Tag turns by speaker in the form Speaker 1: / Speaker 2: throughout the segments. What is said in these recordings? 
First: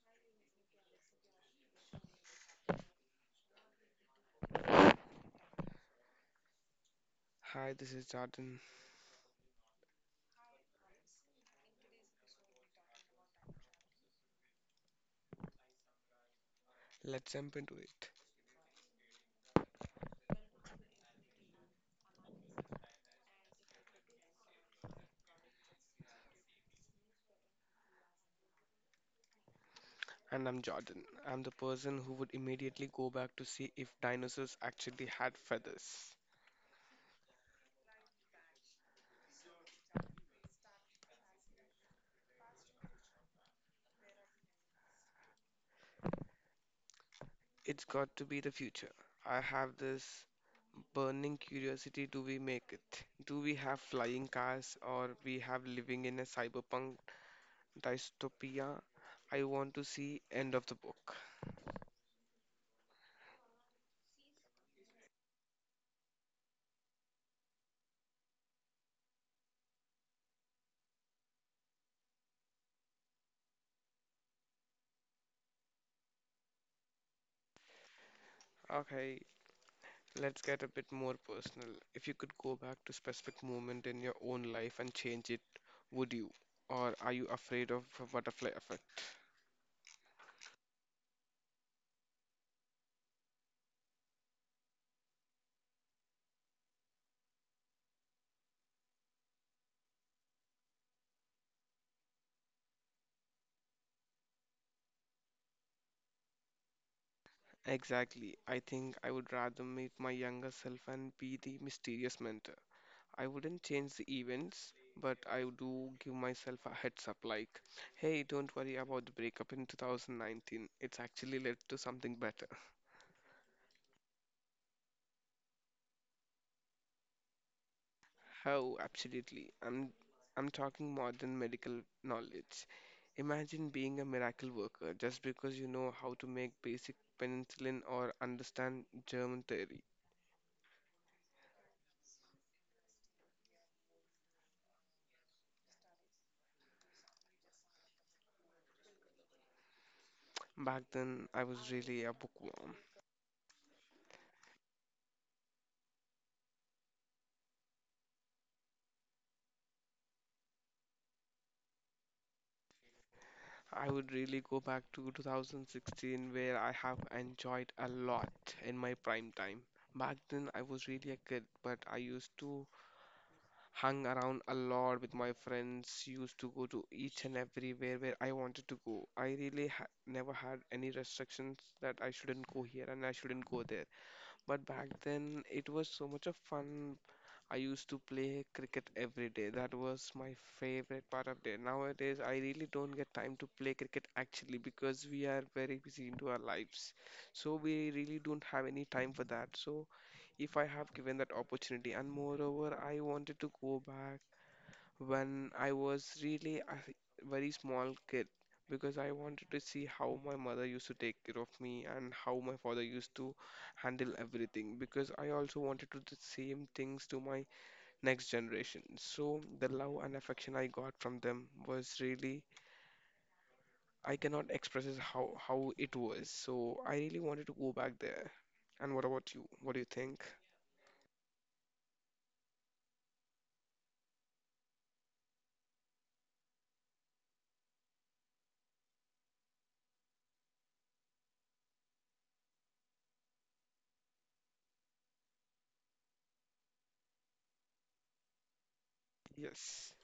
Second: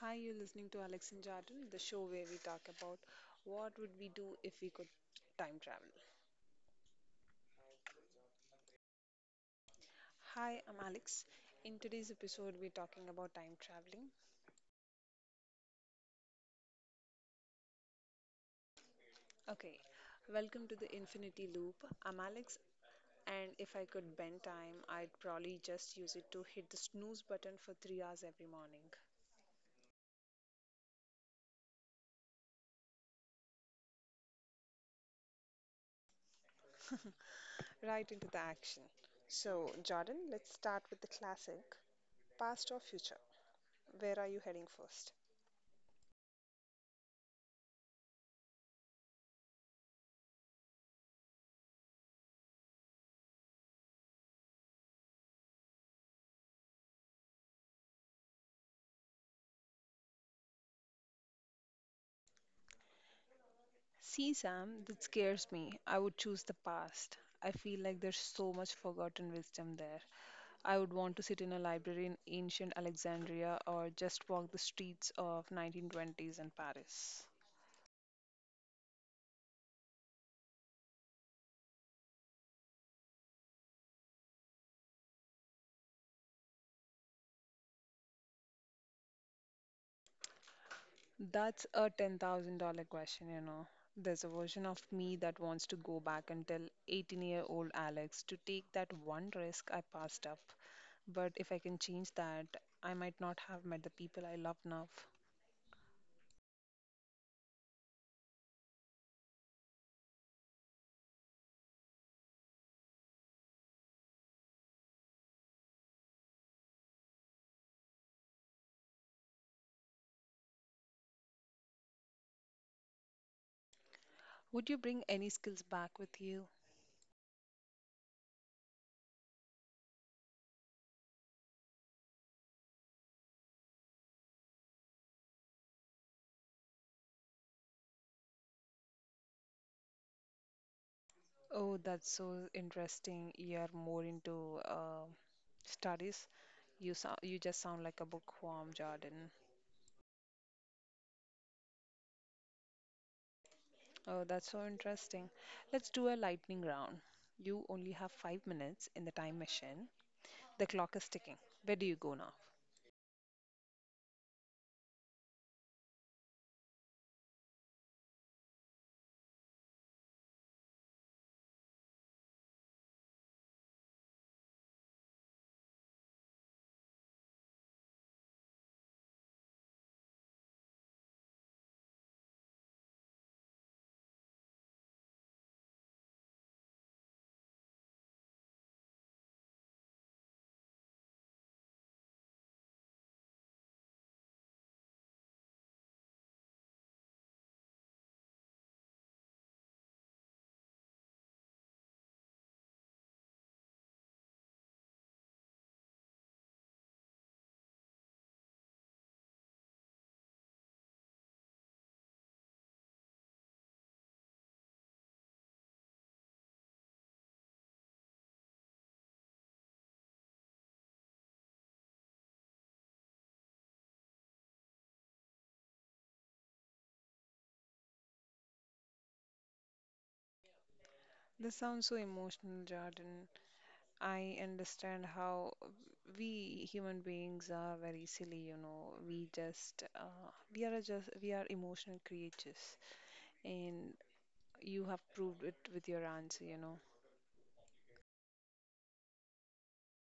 Speaker 1: Hi, you're listening to Alex and Jardin, the show where we talk about what would we do if we could time travel.
Speaker 2: Hi, this is Jordan.
Speaker 1: Hi, I'm Alex. In today's episode, we're talking about time traveling.
Speaker 2: Let's jump into it.
Speaker 1: Okay, welcome to the Infinity Loop. I'm Alex, and if I could bend time, I'd probably just use it to hit the snooze button for 3 hours every morning.
Speaker 2: And I'm Jordan. I'm the person who would immediately go back to see if dinosaurs actually had feathers.
Speaker 1: Right into the action. So, Jordan, let's start with the classic past or future. Where are you heading first?
Speaker 2: It's got to be the future. I have this burning curiosity, do we make it? Do we have flying cars, or we have living in a cyberpunk dystopia? I want to see end of the book.
Speaker 1: See, Sam, that scares me. I would choose the past. I feel like there's so much forgotten wisdom there. I would want to sit in a library in ancient Alexandria or just walk the streets of 1920s in Paris.
Speaker 2: Okay, let's get a bit more personal. If you could go back to specific moment in your own life and change it, would you? Or are you afraid of the butterfly effect?
Speaker 1: That's a $10,000 question. There's a version of me that wants to go back and tell 18-year-old Alex to take that one risk I passed up. But if I can change that, I might not have met the people I love now.
Speaker 2: Exactly. I think I would rather meet my younger self and be the mysterious mentor. I wouldn't change the events, but I do give myself a heads up like, hey, don't worry about the breakup in 2019. It's actually led to something better.
Speaker 1: Would you bring any skills back with you?
Speaker 2: How absolutely. I'm talking modern medical knowledge. Imagine being a miracle worker just because you know how to make basic penicillin or understand germ theory.
Speaker 1: Oh, that's so interesting. You are more into studies. You just sound like a bookworm, Jordan.
Speaker 2: Back then, I was really a bookworm.
Speaker 1: Oh, that's so interesting. Let's do a lightning round. You only have 5 minutes in the time machine. The clock is ticking. Where do you go now?
Speaker 2: I would really go back to 2016 where I have enjoyed a lot in my prime time. Back then, I was really a kid, but I used to hung around a lot with my friends, used to go to each and everywhere where I wanted to go. I really ha never had any restrictions that I shouldn't go here and I shouldn't go there. But back then, it was so much of fun. I used to play cricket every day. That was my favorite part of day. Nowadays, I really don't get time to play cricket actually because we are very busy into our lives. So we really don't have any time for that. So if I have given that opportunity. And moreover, I wanted to go back when I was really a very small kid, because I wanted to see how my mother used to take care of me and how my father used to handle everything, because I also wanted to do the same things to my next generation. So the love and affection I got from them was really, I cannot express it how it was. So I really wanted to go back there. And what about you? What do you think?
Speaker 1: This sounds so emotional, Jordan. I understand how we human beings are very silly. We just, we are just, we are emotional creatures, and you have proved it with your answer.
Speaker 2: Yes.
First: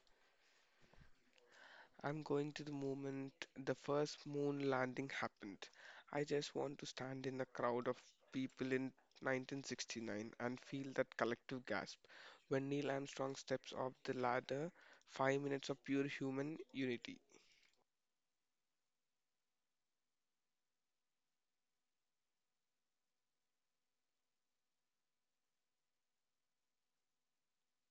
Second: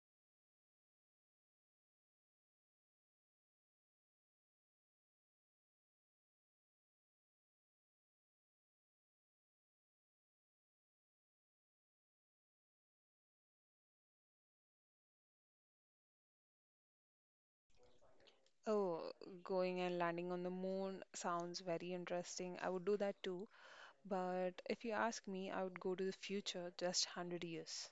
Speaker 2: I'm going to the moment the first moon landing happened. I just want to stand in the crowd of people in 1969 and feel that collective gasp when Neil Armstrong steps off the ladder, 5 minutes of pure human unity.
Speaker 1: Oh, going and landing on the moon sounds very interesting. I would do that too. But if you ask me, I would go to the future just 100 years.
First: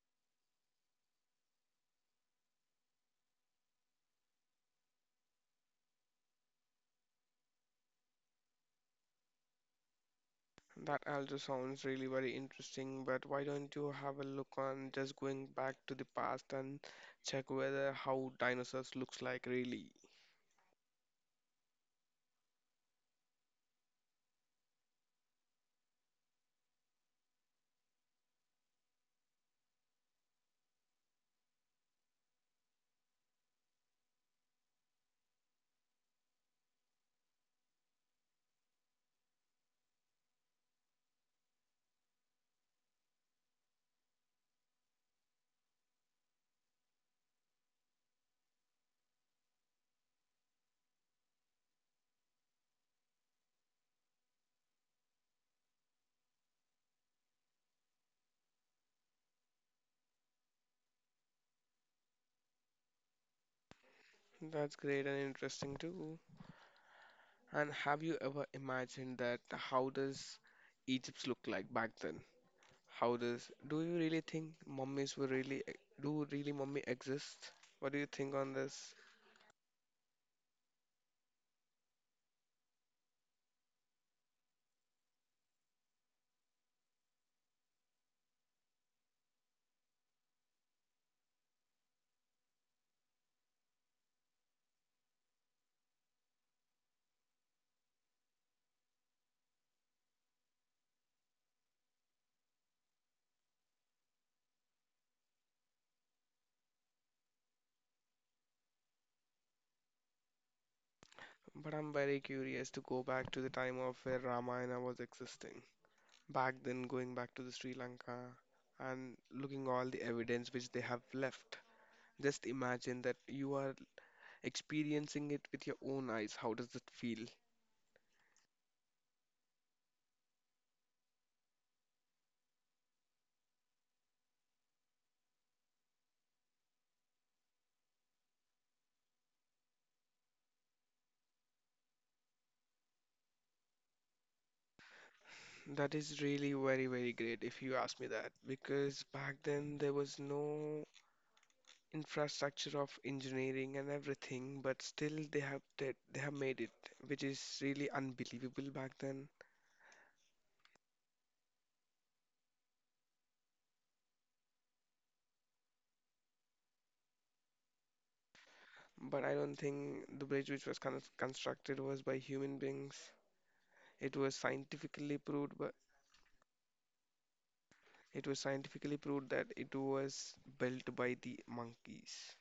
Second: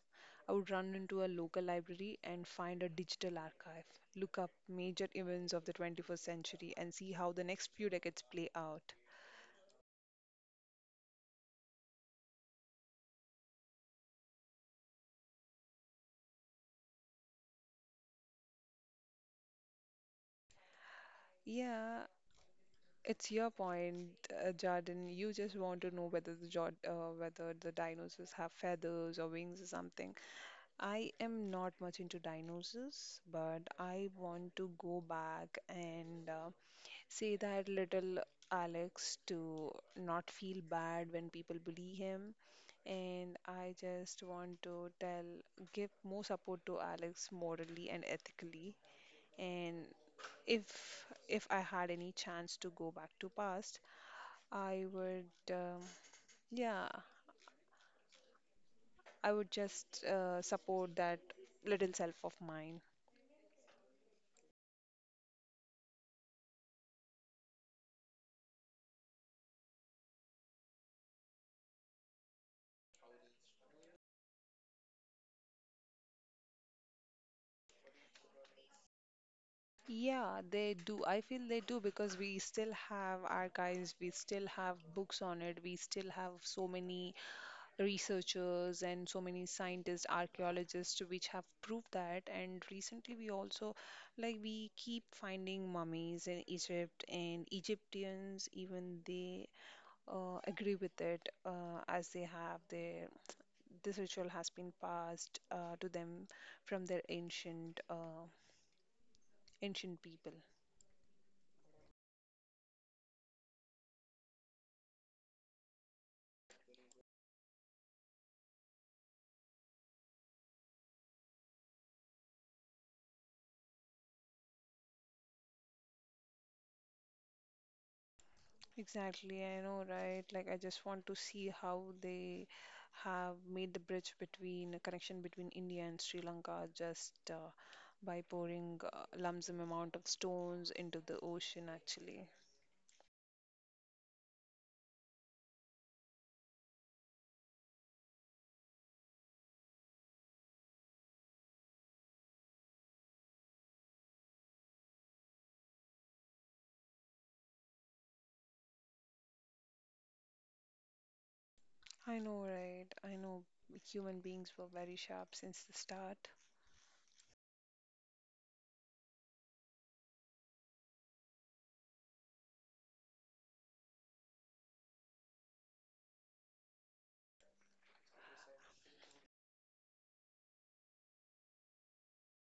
Speaker 1: I would run into a local library and find a digital archive, look up major events of the 21st century, and see how the next few decades play out.
Speaker 2: That also sounds really very interesting, but why don't you have a look on just going back to the past and check whether how dinosaurs looks like really?
Speaker 1: Yeah, it's your point, Jordan. You just want to know whether whether the dinosaurs have feathers or wings or something. I am not much into dinosaurs, but I want to go back and say that little Alex to not feel bad when people bully him. And I just want to give more support to Alex morally and ethically. And if if I had any chance to go back to past, I would, um yeah, I would just support that little self of mine.
Speaker 2: That's great and interesting too. And have you ever imagined that how does Egypt look like back then? How does, do you really think mummies were really do really mummy exist? What do you think on this?
Speaker 1: Yeah, they do. I feel they do because we still have archives, we still have books on it, we still have so many researchers and so many scientists, archaeologists which have proved that. And recently, we also like we keep finding mummies in Egypt, and Egyptians even they agree with it as they have their this ritual has been passed to them from their ancient ancient people.
Speaker 2: But I'm very curious to go back to the time of where Ramayana was existing. Back then, going back to the Sri Lanka and looking all the evidence which they have left. Just imagine that you are experiencing it with your own eyes. How does it feel?
Speaker 1: Exactly, I know, right? Like, I just want to see how they have made the bridge between a connection between India and Sri Lanka just by pouring lump sum amount of stones into the ocean, actually.
Speaker 2: That is really very, very great if you ask me that, because back then there was no infrastructure of engineering and everything, but still they have did, they have made it, which is really unbelievable back then.
Speaker 1: I know, right? I know human beings were very sharp since the start.
Speaker 2: But I don't think the bridge which was kind of constructed was by human beings. It was scientifically proved, but it was scientifically proved that it was built by the monkeys.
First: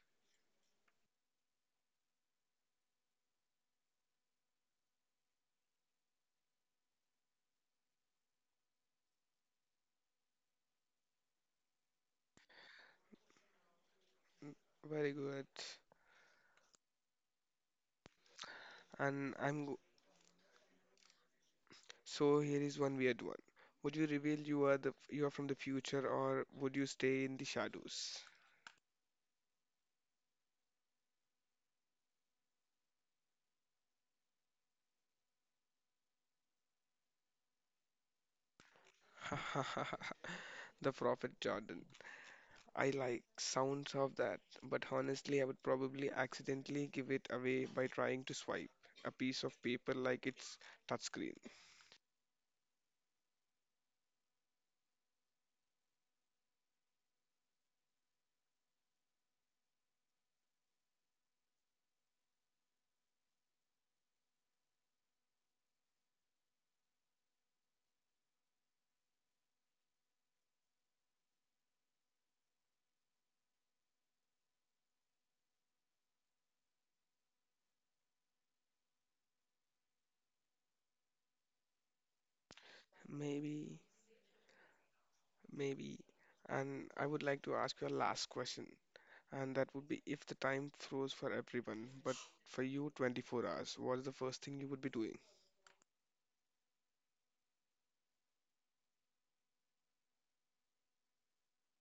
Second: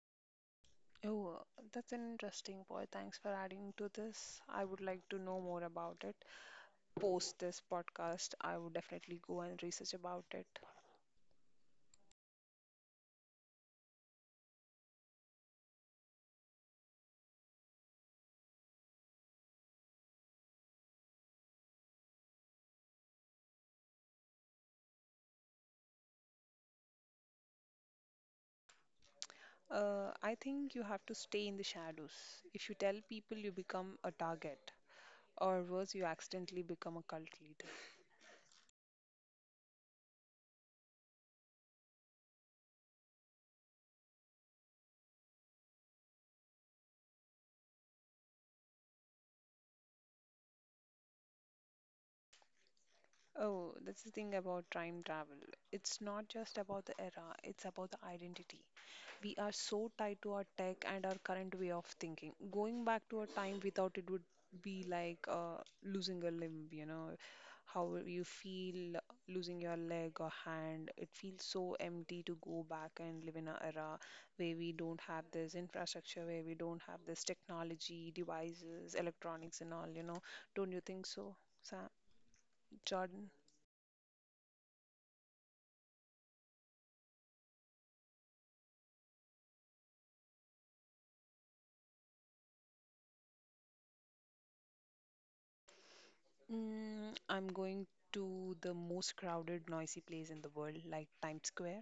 Speaker 1: Oh, that's an interesting point. Thanks for adding to this. I would like to know more about it. Post this podcast, I would definitely go and research about it.
Speaker 2: Mm, very good. And I'm So here is one weird one. Would you reveal you are from the future, or would you stay in the shadows?
Speaker 1: I think you have to stay in the shadows. If you tell people, you become a target, or worse, you accidentally become a cult leader.
Speaker 2: The Prophet Jordan. I like sounds of that, but honestly I would probably accidentally give it away by trying to swipe a piece of paper like it's touchscreen.
Speaker 1: Oh, that's the thing about time travel. It's not just about the era, it's about the identity. We are so tied to our tech and our current way of thinking. Going back to a time without it would be like losing a limb, how you feel losing your leg or hand. It feels so empty to go back and live in an era where we don't have this infrastructure, where we don't have this technology, devices, electronics, and all. Don't you think so, Sam? Jordan?
Speaker 2: Maybe, maybe. And I would like to ask you a last question. And that would be, if the time froze for everyone, but for you 24 hours, what is the first thing you would be doing?
Speaker 1: I'm going to the most crowded, noisy place in the world, like Times Square,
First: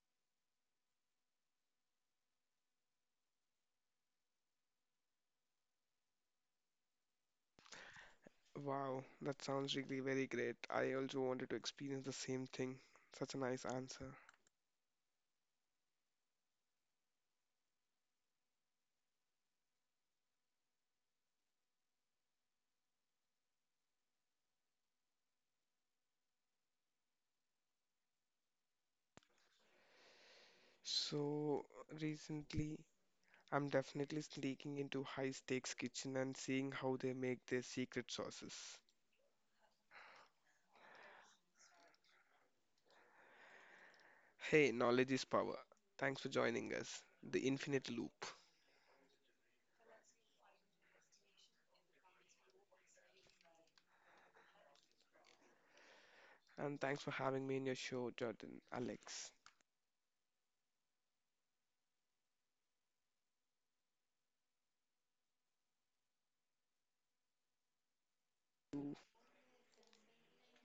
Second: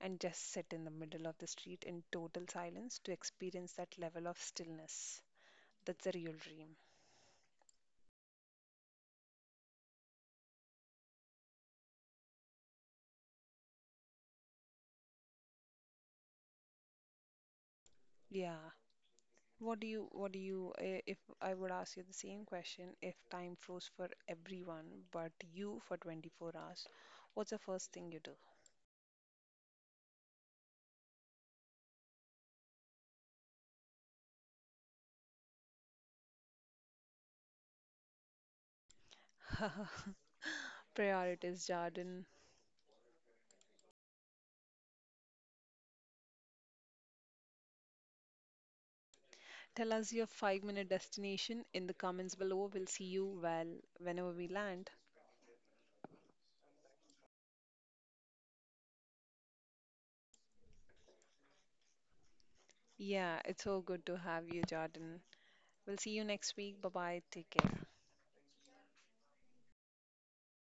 Speaker 1: and just sit in the middle of the street in total silence to experience that level of stillness. That's the real dream.
Speaker 2: Wow, that sounds really very great. I also wanted to experience the same thing. Such a nice answer.
Speaker 1: Yeah. What do you, eh, if I would ask you the same question, if time froze for everyone but you for 24 hours, what's the first thing you
Speaker 2: So recently, I'm definitely sneaking into high stakes kitchen and seeing how they make their secret sauces.
Speaker 1: do? Priorities, Jordan.
Speaker 2: Hey, knowledge is power. Thanks for joining us, the Infinite Loop.
Speaker 1: Tell us your 5 minute destination in the comments below. We'll see you well whenever we land.
Speaker 2: And thanks for having me in your show, Jordan, Alex.
Speaker 1: Yeah, it's so good to have you, Jordan. We'll see you next week. Bye bye. Take care.